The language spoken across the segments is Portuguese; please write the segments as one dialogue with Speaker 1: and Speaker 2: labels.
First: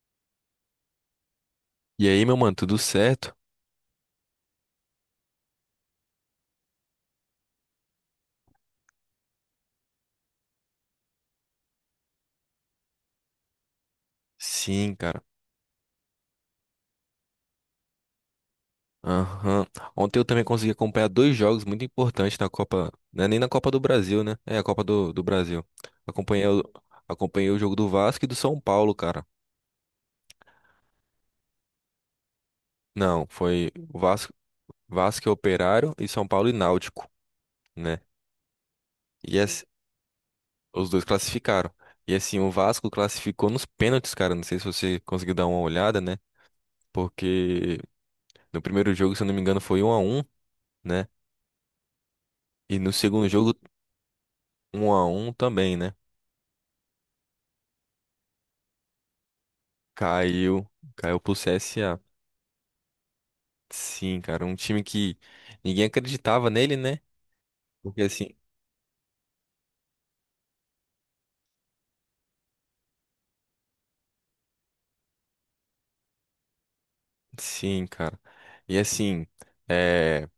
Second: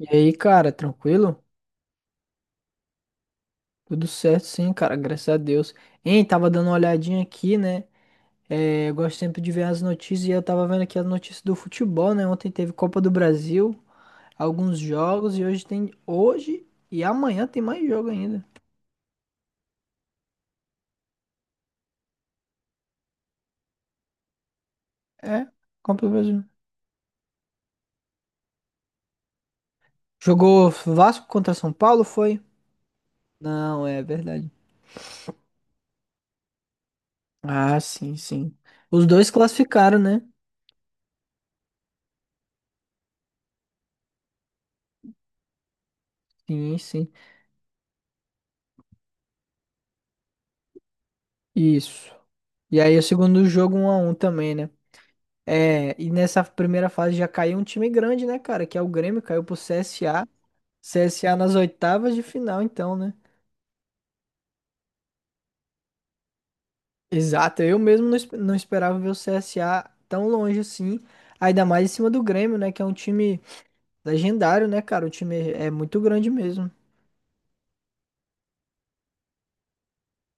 Speaker 1: E aí, cara, tranquilo?
Speaker 2: E aí, meu mano, tudo certo?
Speaker 1: Tudo certo, sim, cara, graças a Deus. Hein, tava dando uma olhadinha aqui, né? É, eu gosto sempre de ver as notícias e eu tava vendo aqui as notícias do futebol, né? Ontem teve Copa do Brasil, alguns
Speaker 2: Sim, cara.
Speaker 1: jogos e hoje tem. Hoje e amanhã tem mais jogo ainda.
Speaker 2: Aham. Ontem eu também consegui acompanhar dois jogos muito importantes na Copa. Não é nem na Copa do Brasil, né? É a Copa do
Speaker 1: É,
Speaker 2: Brasil.
Speaker 1: Copa do Brasil.
Speaker 2: Acompanhei o, acompanhei o jogo do Vasco e do São Paulo, cara.
Speaker 1: Jogou Vasco contra São Paulo, foi?
Speaker 2: Não, foi
Speaker 1: Não,
Speaker 2: o
Speaker 1: é
Speaker 2: Vasco,
Speaker 1: verdade.
Speaker 2: Vasco e Operário e São Paulo e Náutico,
Speaker 1: Ah,
Speaker 2: né?
Speaker 1: sim, sim. Os dois
Speaker 2: E
Speaker 1: classificaram, né?
Speaker 2: os dois classificaram. E assim, o Vasco classificou nos pênaltis, cara. Não sei se você conseguiu dar uma olhada, né?
Speaker 1: Sim, sim.
Speaker 2: Porque no primeiro jogo, se eu não me engano, foi um a um, né?
Speaker 1: Isso.
Speaker 2: E
Speaker 1: E
Speaker 2: no
Speaker 1: aí, o
Speaker 2: segundo
Speaker 1: segundo
Speaker 2: jogo,
Speaker 1: jogo, um a um também, né?
Speaker 2: um a um também, né?
Speaker 1: É, e nessa primeira fase já caiu um time grande, né, cara? Que é o Grêmio, caiu pro CSA.
Speaker 2: Caiu, caiu pro
Speaker 1: CSA nas
Speaker 2: CSA.
Speaker 1: oitavas de final, então, né?
Speaker 2: Sim, cara, um time que ninguém acreditava nele, né?
Speaker 1: Exato, eu
Speaker 2: Porque
Speaker 1: mesmo não,
Speaker 2: assim,
Speaker 1: não esperava ver o CSA tão longe assim. Ainda mais em cima do Grêmio, né? Que é um time legendário, né, cara? O time é muito grande mesmo.
Speaker 2: sim, cara. E assim, é,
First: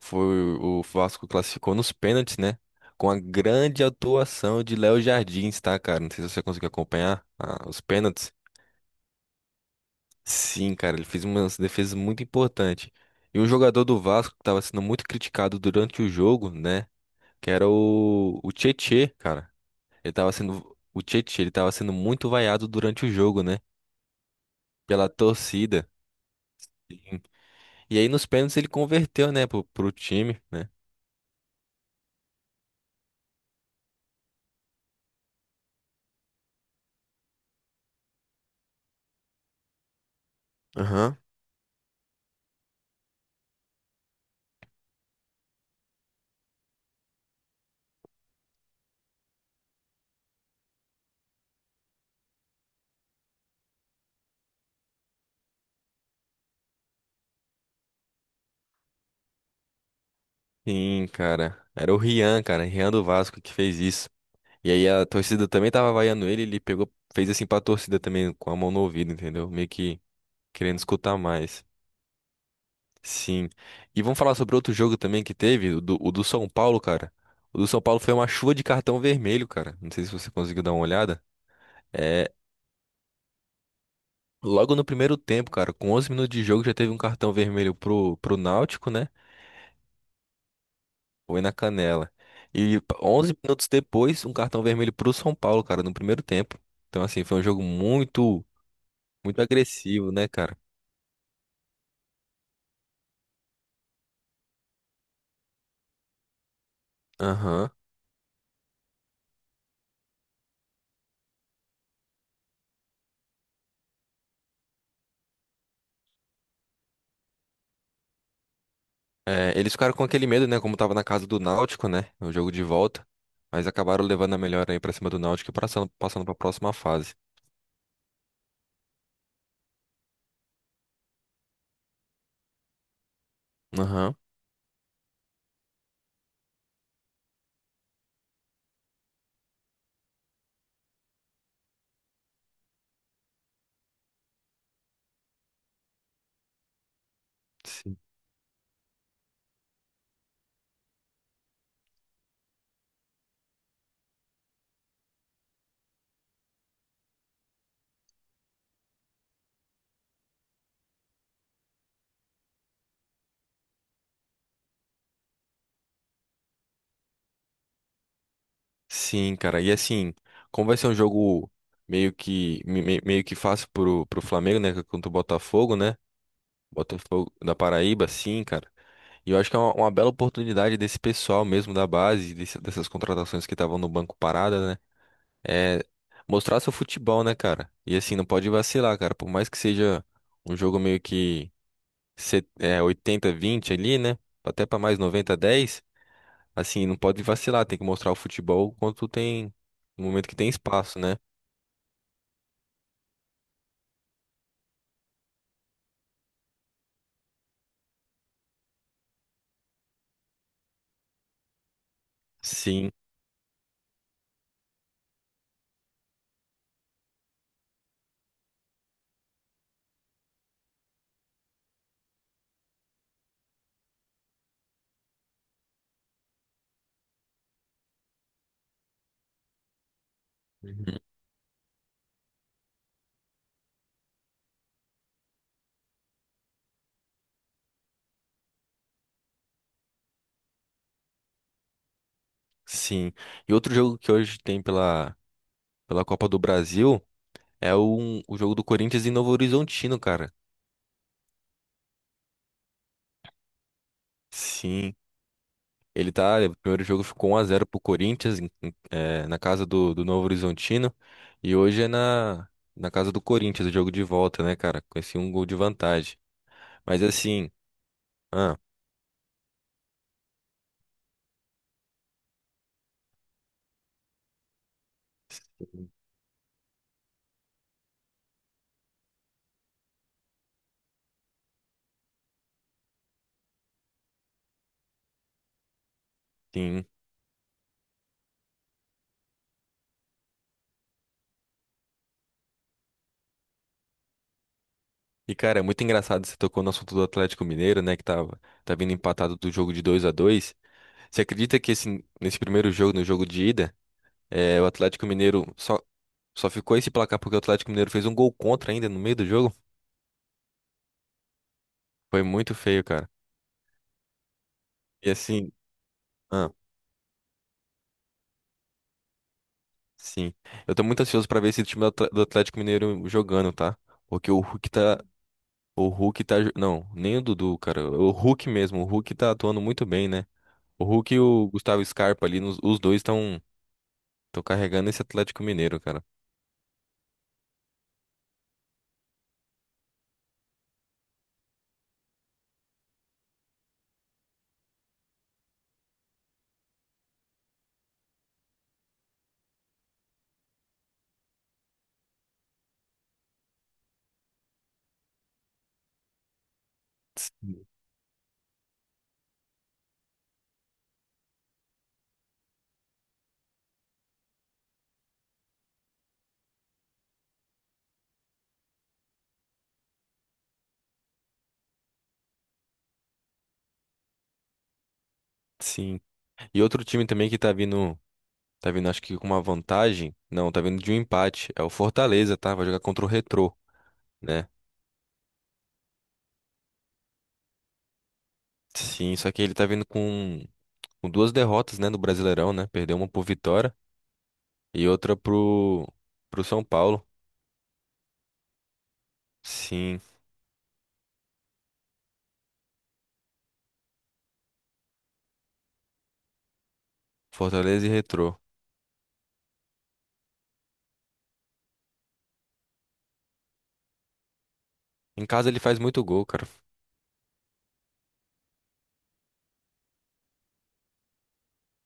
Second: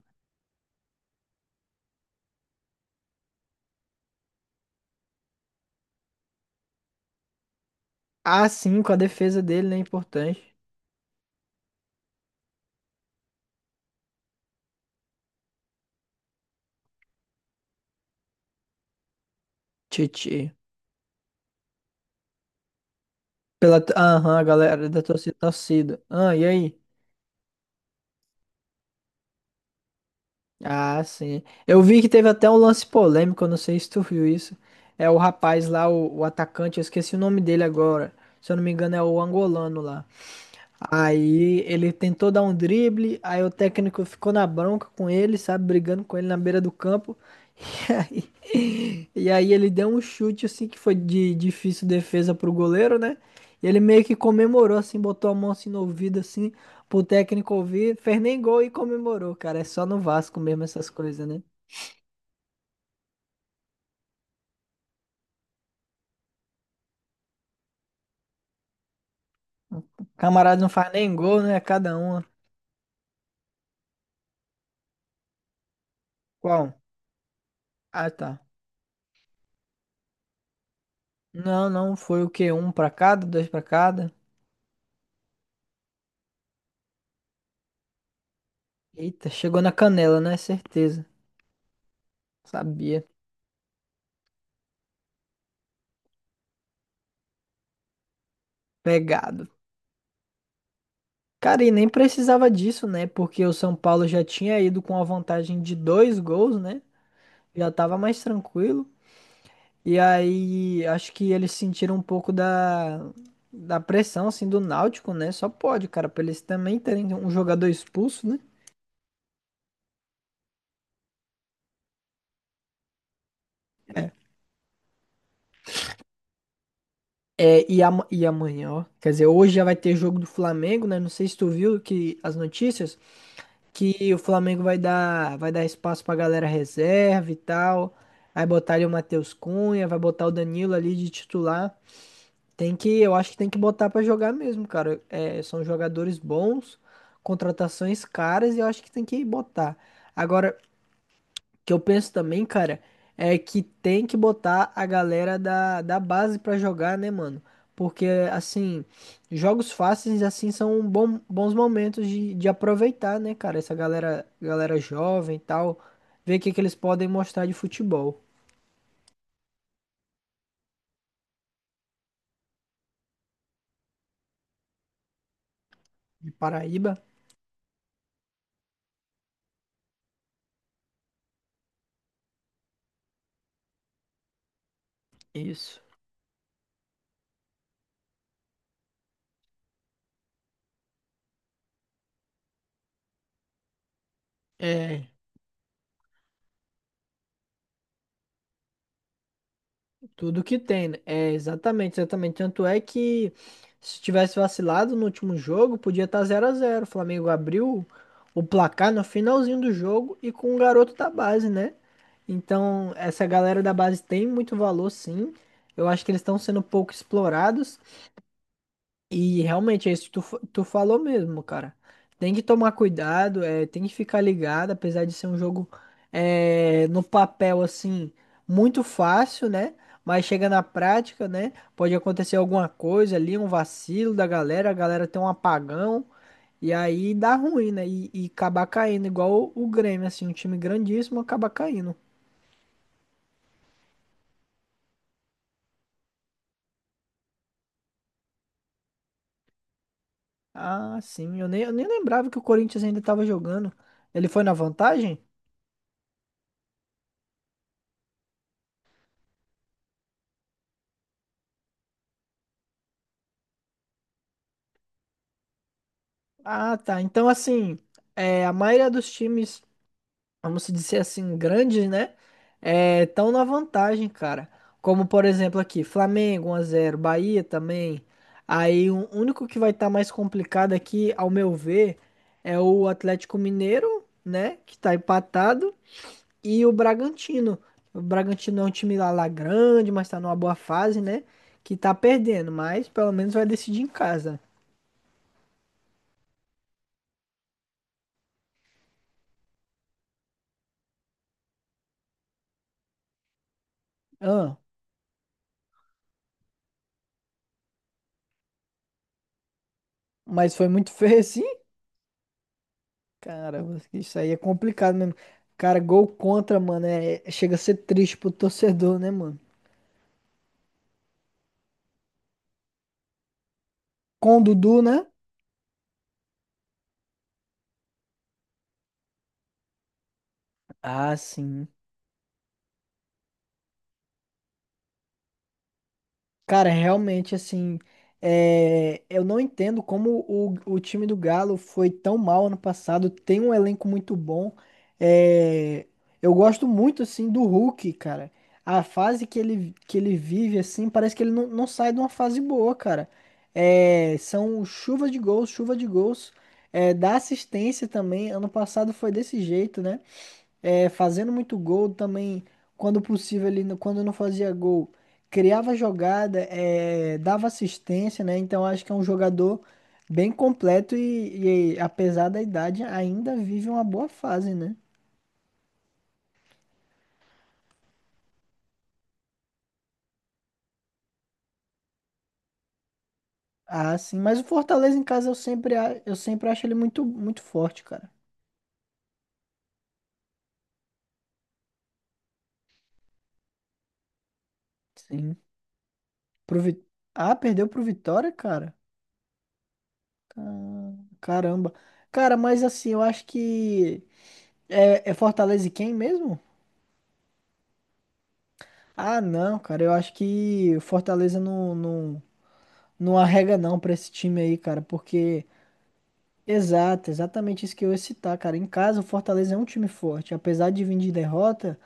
Speaker 2: foi o Vasco classificou nos pênaltis, né? Com a grande atuação de Léo Jardins, tá, cara? Não sei se você conseguiu acompanhar os pênaltis.
Speaker 1: Ah, sim, com a defesa dele, né? Importante.
Speaker 2: Sim, cara, ele fez uma defesa muito importante. E um jogador do Vasco que estava sendo muito criticado durante o jogo, né? Que era o Tietê, cara. Ele tava
Speaker 1: Titi.
Speaker 2: sendo. O Tietchan, ele tava sendo muito vaiado durante o jogo, né?
Speaker 1: Pela, aham, a galera da
Speaker 2: Pela
Speaker 1: torcida,
Speaker 2: torcida.
Speaker 1: torcida. Ah, e aí?
Speaker 2: Sim. E aí nos pênaltis ele converteu, né, pro time, né?
Speaker 1: Ah, sim. Eu vi que teve até um lance polêmico, eu não sei se tu viu isso. É o rapaz lá, o atacante, eu esqueci o nome dele agora. Se eu não me engano, é o angolano lá.
Speaker 2: Aham.
Speaker 1: Aí ele tentou dar um drible, aí o técnico ficou na bronca com ele, sabe, brigando com ele na beira do campo. E aí, ele deu um chute assim que foi de difícil defesa pro goleiro, né? E ele meio que comemorou assim, botou a mão assim no ouvido assim, pro técnico ouvir, fez nem gol e comemorou, cara. É só no Vasco mesmo essas
Speaker 2: Sim,
Speaker 1: coisas, né?
Speaker 2: cara. Era o Rian, cara, Rian do Vasco que fez isso. E aí a torcida também tava vaiando ele, ele pegou, fez assim pra torcida também, com a mão no ouvido, entendeu? Meio que
Speaker 1: Camarada não
Speaker 2: querendo
Speaker 1: faz nem
Speaker 2: escutar
Speaker 1: gol, né? É
Speaker 2: mais.
Speaker 1: cada uma.
Speaker 2: Sim. E vamos falar sobre outro jogo também que teve, o do São
Speaker 1: Qual?
Speaker 2: Paulo, cara. O do São Paulo
Speaker 1: Ah,
Speaker 2: foi uma
Speaker 1: tá.
Speaker 2: chuva de cartão vermelho, cara. Não sei se você conseguiu dar uma olhada.
Speaker 1: Não, não, foi o
Speaker 2: É,
Speaker 1: quê? Um pra cada, dois pra cada.
Speaker 2: Logo no primeiro tempo, cara, com 11 minutos de jogo já teve um cartão vermelho pro Náutico, né?
Speaker 1: Eita, chegou na canela, né? Certeza.
Speaker 2: Foi na canela. E
Speaker 1: Sabia.
Speaker 2: 11 minutos depois, um cartão vermelho pro São Paulo, cara, no primeiro tempo. Então, assim, foi um jogo muito, muito
Speaker 1: Pegado.
Speaker 2: agressivo, né, cara?
Speaker 1: Cara, e nem precisava disso, né? Porque o São Paulo já tinha ido com a vantagem de dois gols, né?
Speaker 2: Aham.
Speaker 1: Já tava mais tranquilo. E aí, acho que eles sentiram um pouco da pressão, assim, do Náutico, né? Só pode, cara, pra eles também terem um jogador expulso, né?
Speaker 2: É, eles ficaram com aquele medo, né? Como tava na casa do Náutico, né? O jogo de volta. Mas acabaram levando a melhor aí pra cima do Náutico e passando, passando pra próxima fase.
Speaker 1: É, e amanhã, ó. Quer dizer, hoje já vai ter jogo do Flamengo, né? Não sei se tu viu que as notícias que
Speaker 2: Aham.
Speaker 1: o Flamengo vai dar espaço pra galera reserva e tal. Aí botar ali o Matheus Cunha, vai botar o Danilo ali de titular. Tem que, eu acho que tem que botar pra jogar mesmo, cara. É, são jogadores bons, contratações caras e eu acho que tem que botar. Agora, que eu penso também, cara, é que tem que botar a galera da base pra jogar, né, mano? Porque, assim, jogos fáceis, assim, são bons momentos de aproveitar, né, cara? Essa galera jovem e tal, ver o que, que eles podem mostrar de futebol.
Speaker 2: Sim, cara. E assim, como vai ser um jogo meio que meio que fácil pro Flamengo, né? Contra o Botafogo, né?
Speaker 1: De Paraíba,
Speaker 2: Botafogo da Paraíba, sim, cara. E eu acho que é uma bela oportunidade desse pessoal mesmo da base, dessas contratações que estavam no banco parada, né?
Speaker 1: isso.
Speaker 2: É mostrar seu futebol, né, cara? E assim, não pode vacilar, cara. Por mais que seja um jogo meio que 80-20 ali, né? Até pra mais
Speaker 1: É,
Speaker 2: 90-10. Assim, não pode vacilar, tem que mostrar o futebol quando tem, no momento que
Speaker 1: tudo
Speaker 2: tem
Speaker 1: que tem, né?
Speaker 2: espaço, né?
Speaker 1: É exatamente, exatamente. Tanto é que se tivesse vacilado no último jogo, podia estar zero a zero. O Flamengo abriu o placar no finalzinho do jogo e com um garoto da base, né?
Speaker 2: Sim.
Speaker 1: Então, essa galera da base tem muito valor, sim. Eu acho que eles estão sendo pouco explorados. E realmente é isso que tu falou mesmo, cara. Tem que tomar cuidado, é, tem que ficar ligado, apesar de ser um jogo é, no papel assim muito fácil, né? Mas chega na
Speaker 2: Uhum.
Speaker 1: prática, né? Pode acontecer alguma coisa ali, um vacilo da galera, a galera tem um apagão e aí dá ruim, né? E acabar caindo, igual o Grêmio, assim, um time grandíssimo acaba caindo.
Speaker 2: Sim. E outro jogo que hoje tem pela, pela Copa do Brasil é o jogo do Corinthians em Novo Horizontino, cara.
Speaker 1: Ah, sim, eu nem lembrava que o Corinthians ainda tava jogando. Ele foi na
Speaker 2: Sim,
Speaker 1: vantagem?
Speaker 2: ele tá, o primeiro jogo ficou 1 a zero pro Corinthians, na casa do Novo Horizontino, e hoje é na casa do Corinthians, o jogo de volta, né, cara? Com esse um gol de vantagem.
Speaker 1: Ah, tá.
Speaker 2: Mas
Speaker 1: Então,
Speaker 2: assim,
Speaker 1: assim, é, a
Speaker 2: ah,
Speaker 1: maioria dos times, vamos dizer assim, grandes, né? Estão na vantagem, cara. Como, por exemplo, aqui, Flamengo 1 a 0, Bahia também. Aí, o único que vai estar mais complicado aqui, ao meu ver, é o Atlético Mineiro, né? Que tá empatado. E o
Speaker 2: sim.
Speaker 1: Bragantino. O Bragantino é um time lá grande, mas tá numa boa fase, né? Que tá perdendo, mas pelo menos vai decidir em casa.
Speaker 2: E, cara, é muito engraçado você tocou no assunto do Atlético Mineiro, né? Que tá vindo empatado do jogo de 2 a 2. Você acredita que nesse primeiro jogo, no jogo de ida,
Speaker 1: Ah,
Speaker 2: o Atlético Mineiro só ficou esse placar porque o Atlético Mineiro fez um gol contra ainda no meio do jogo?
Speaker 1: mas foi muito feio, assim.
Speaker 2: Foi muito feio, cara.
Speaker 1: Caramba, isso aí é complicado
Speaker 2: E
Speaker 1: mesmo.
Speaker 2: assim,
Speaker 1: Cara, gol
Speaker 2: ah,
Speaker 1: contra, mano, é, chega a ser triste pro torcedor, né, mano?
Speaker 2: sim. Eu tô muito ansioso pra ver esse time do Atlético Mineiro jogando, tá? Porque
Speaker 1: Com o
Speaker 2: o Hulk
Speaker 1: Dudu, né?
Speaker 2: tá. O Hulk tá. Não, nem o Dudu, cara. O Hulk mesmo. O Hulk tá atuando muito bem, né? O Hulk
Speaker 1: Ah,
Speaker 2: e o
Speaker 1: sim.
Speaker 2: Gustavo Scarpa ali, os dois estão. Tô carregando esse Atlético Mineiro, cara.
Speaker 1: Cara, realmente, assim, é, eu não entendo como o time do Galo foi tão mal ano passado. Tem um elenco muito bom. É, eu gosto muito, assim, do Hulk, cara. A fase que ele vive, assim, parece que ele não sai de uma fase boa, cara. É, são chuva de gols, chuva de gols. É, dá
Speaker 2: S-
Speaker 1: assistência também. Ano passado foi desse jeito, né? É, fazendo muito gol também, quando possível, ele, quando não fazia gol, criava jogada, é, dava assistência, né? Então acho que é um jogador bem completo e apesar da idade, ainda vive uma boa fase, né?
Speaker 2: Sim. E outro time também que tá vindo acho que com uma vantagem. Não, tá vindo de um empate. É o Fortaleza, tá? Vai jogar contra o Retrô,
Speaker 1: Ah, sim, mas o
Speaker 2: né?
Speaker 1: Fortaleza em casa eu sempre acho ele muito, muito forte, cara.
Speaker 2: Sim, só que ele tá vindo com duas derrotas, né, no Brasileirão, né? Perdeu uma pro Vitória e outra
Speaker 1: Sim.
Speaker 2: pro
Speaker 1: Pro
Speaker 2: São
Speaker 1: Vi-
Speaker 2: Paulo.
Speaker 1: Ah, perdeu pro Vitória, cara?
Speaker 2: Sim,
Speaker 1: Ca- Caramba. Cara, mas assim, eu acho que. É Fortaleza e quem mesmo?
Speaker 2: Fortaleza e Retrô.
Speaker 1: Ah, não, cara, eu acho que o Fortaleza não, não, não arrega não pra esse time aí, cara,
Speaker 2: Em
Speaker 1: porque
Speaker 2: casa ele faz muito gol, cara.
Speaker 1: exato, exatamente isso que eu ia citar, cara. Em casa, o Fortaleza é um time forte, apesar de vir de derrota,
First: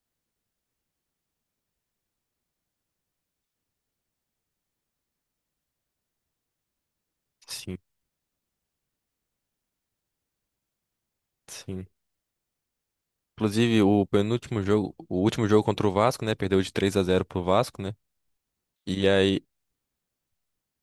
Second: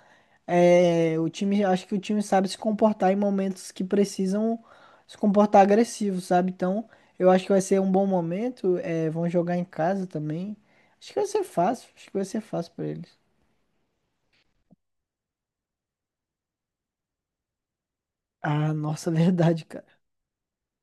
Speaker 1: é, o time, acho que o time sabe se comportar em momentos que precisam se comportar agressivo, sabe? Então, eu acho que vai
Speaker 2: Sim,
Speaker 1: ser um bom momento, é, vão jogar em casa também. Acho que vai ser
Speaker 2: sim.
Speaker 1: fácil, acho que vai ser fácil pra eles.
Speaker 2: Inclusive, o penúltimo jogo, o último jogo contra o Vasco, né? Perdeu de 3 a 0 pro Vasco, né?
Speaker 1: Ah,
Speaker 2: E
Speaker 1: nossa,
Speaker 2: aí.
Speaker 1: verdade, cara.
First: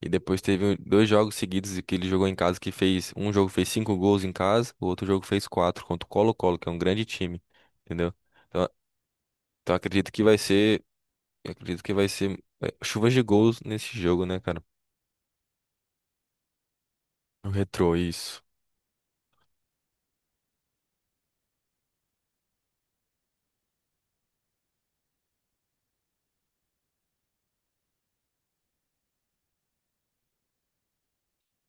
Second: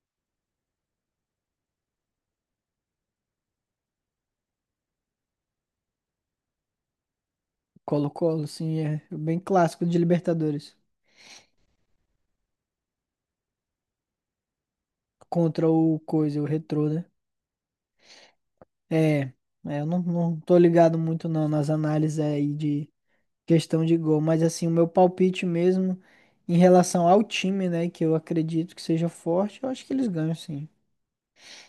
Speaker 2: E depois teve um, dois jogos seguidos que ele jogou em casa que fez. Um jogo fez cinco gols em casa, o outro jogo fez quatro contra o Colo-Colo, que é um grande time. Entendeu?
Speaker 1: Colo-Colo,
Speaker 2: Então,
Speaker 1: sim, é bem
Speaker 2: então,
Speaker 1: clássico de Libertadores.
Speaker 2: acredito que vai ser, chuvas de gols nesse jogo, né, cara?
Speaker 1: Contra o coisa, o Retrô, né?
Speaker 2: O Retrô, isso.
Speaker 1: É, é, eu não tô ligado muito não nas análises aí de questão de gol, mas assim, o meu palpite mesmo em relação ao time, né, que eu acredito que seja forte, eu acho que eles ganham sim.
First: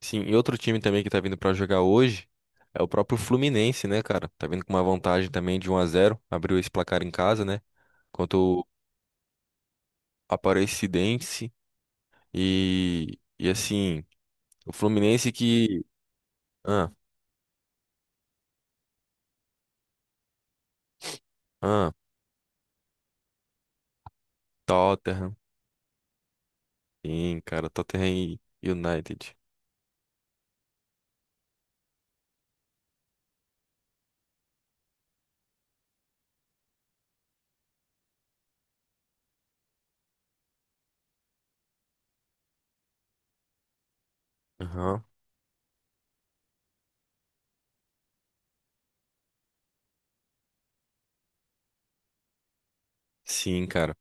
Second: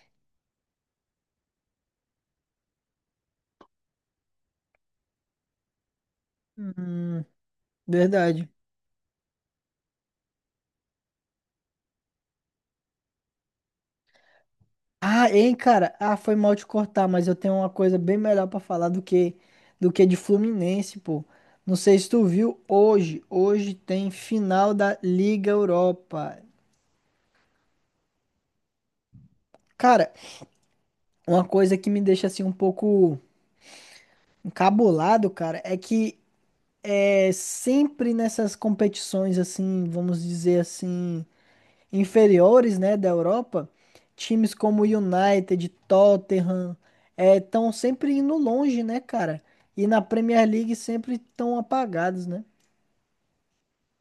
Speaker 2: Sim, e outro time também que tá vindo pra jogar hoje é o próprio Fluminense, né, cara? Tá vindo com uma vantagem também de um a zero, abriu esse placar em
Speaker 1: Hum,
Speaker 2: casa, né? Contra
Speaker 1: verdade.
Speaker 2: o Aparecidense. E assim, o
Speaker 1: Ah,
Speaker 2: Fluminense
Speaker 1: hein,
Speaker 2: que
Speaker 1: cara, ah, foi mal te
Speaker 2: ah,
Speaker 1: cortar, mas eu tenho uma coisa bem melhor pra falar do que de Fluminense, pô. Não
Speaker 2: ah,
Speaker 1: sei se tu viu hoje, hoje tem final da
Speaker 2: Tottenham.
Speaker 1: Liga Europa.
Speaker 2: Sim, cara. Tottenham e United.
Speaker 1: Cara, uma coisa que me deixa assim um pouco cabulado, cara, é que é sempre nessas competições assim, vamos dizer assim, inferiores, né, da Europa, times como
Speaker 2: Aham.
Speaker 1: United, Tottenham, estão sempre indo longe, né, cara? E na Premier League sempre estão apagados, né?
Speaker 2: Sim, cara.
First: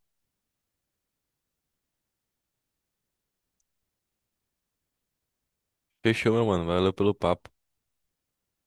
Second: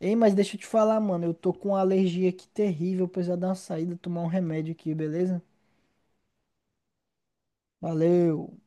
Speaker 1: Ei, mas deixa eu te falar, mano, eu tô com uma alergia aqui terrível, eu preciso dar uma saída, tomar um remédio aqui, beleza?
Speaker 2: Fechou, meu mano. Valeu pelo papo.
Speaker 1: Valeu.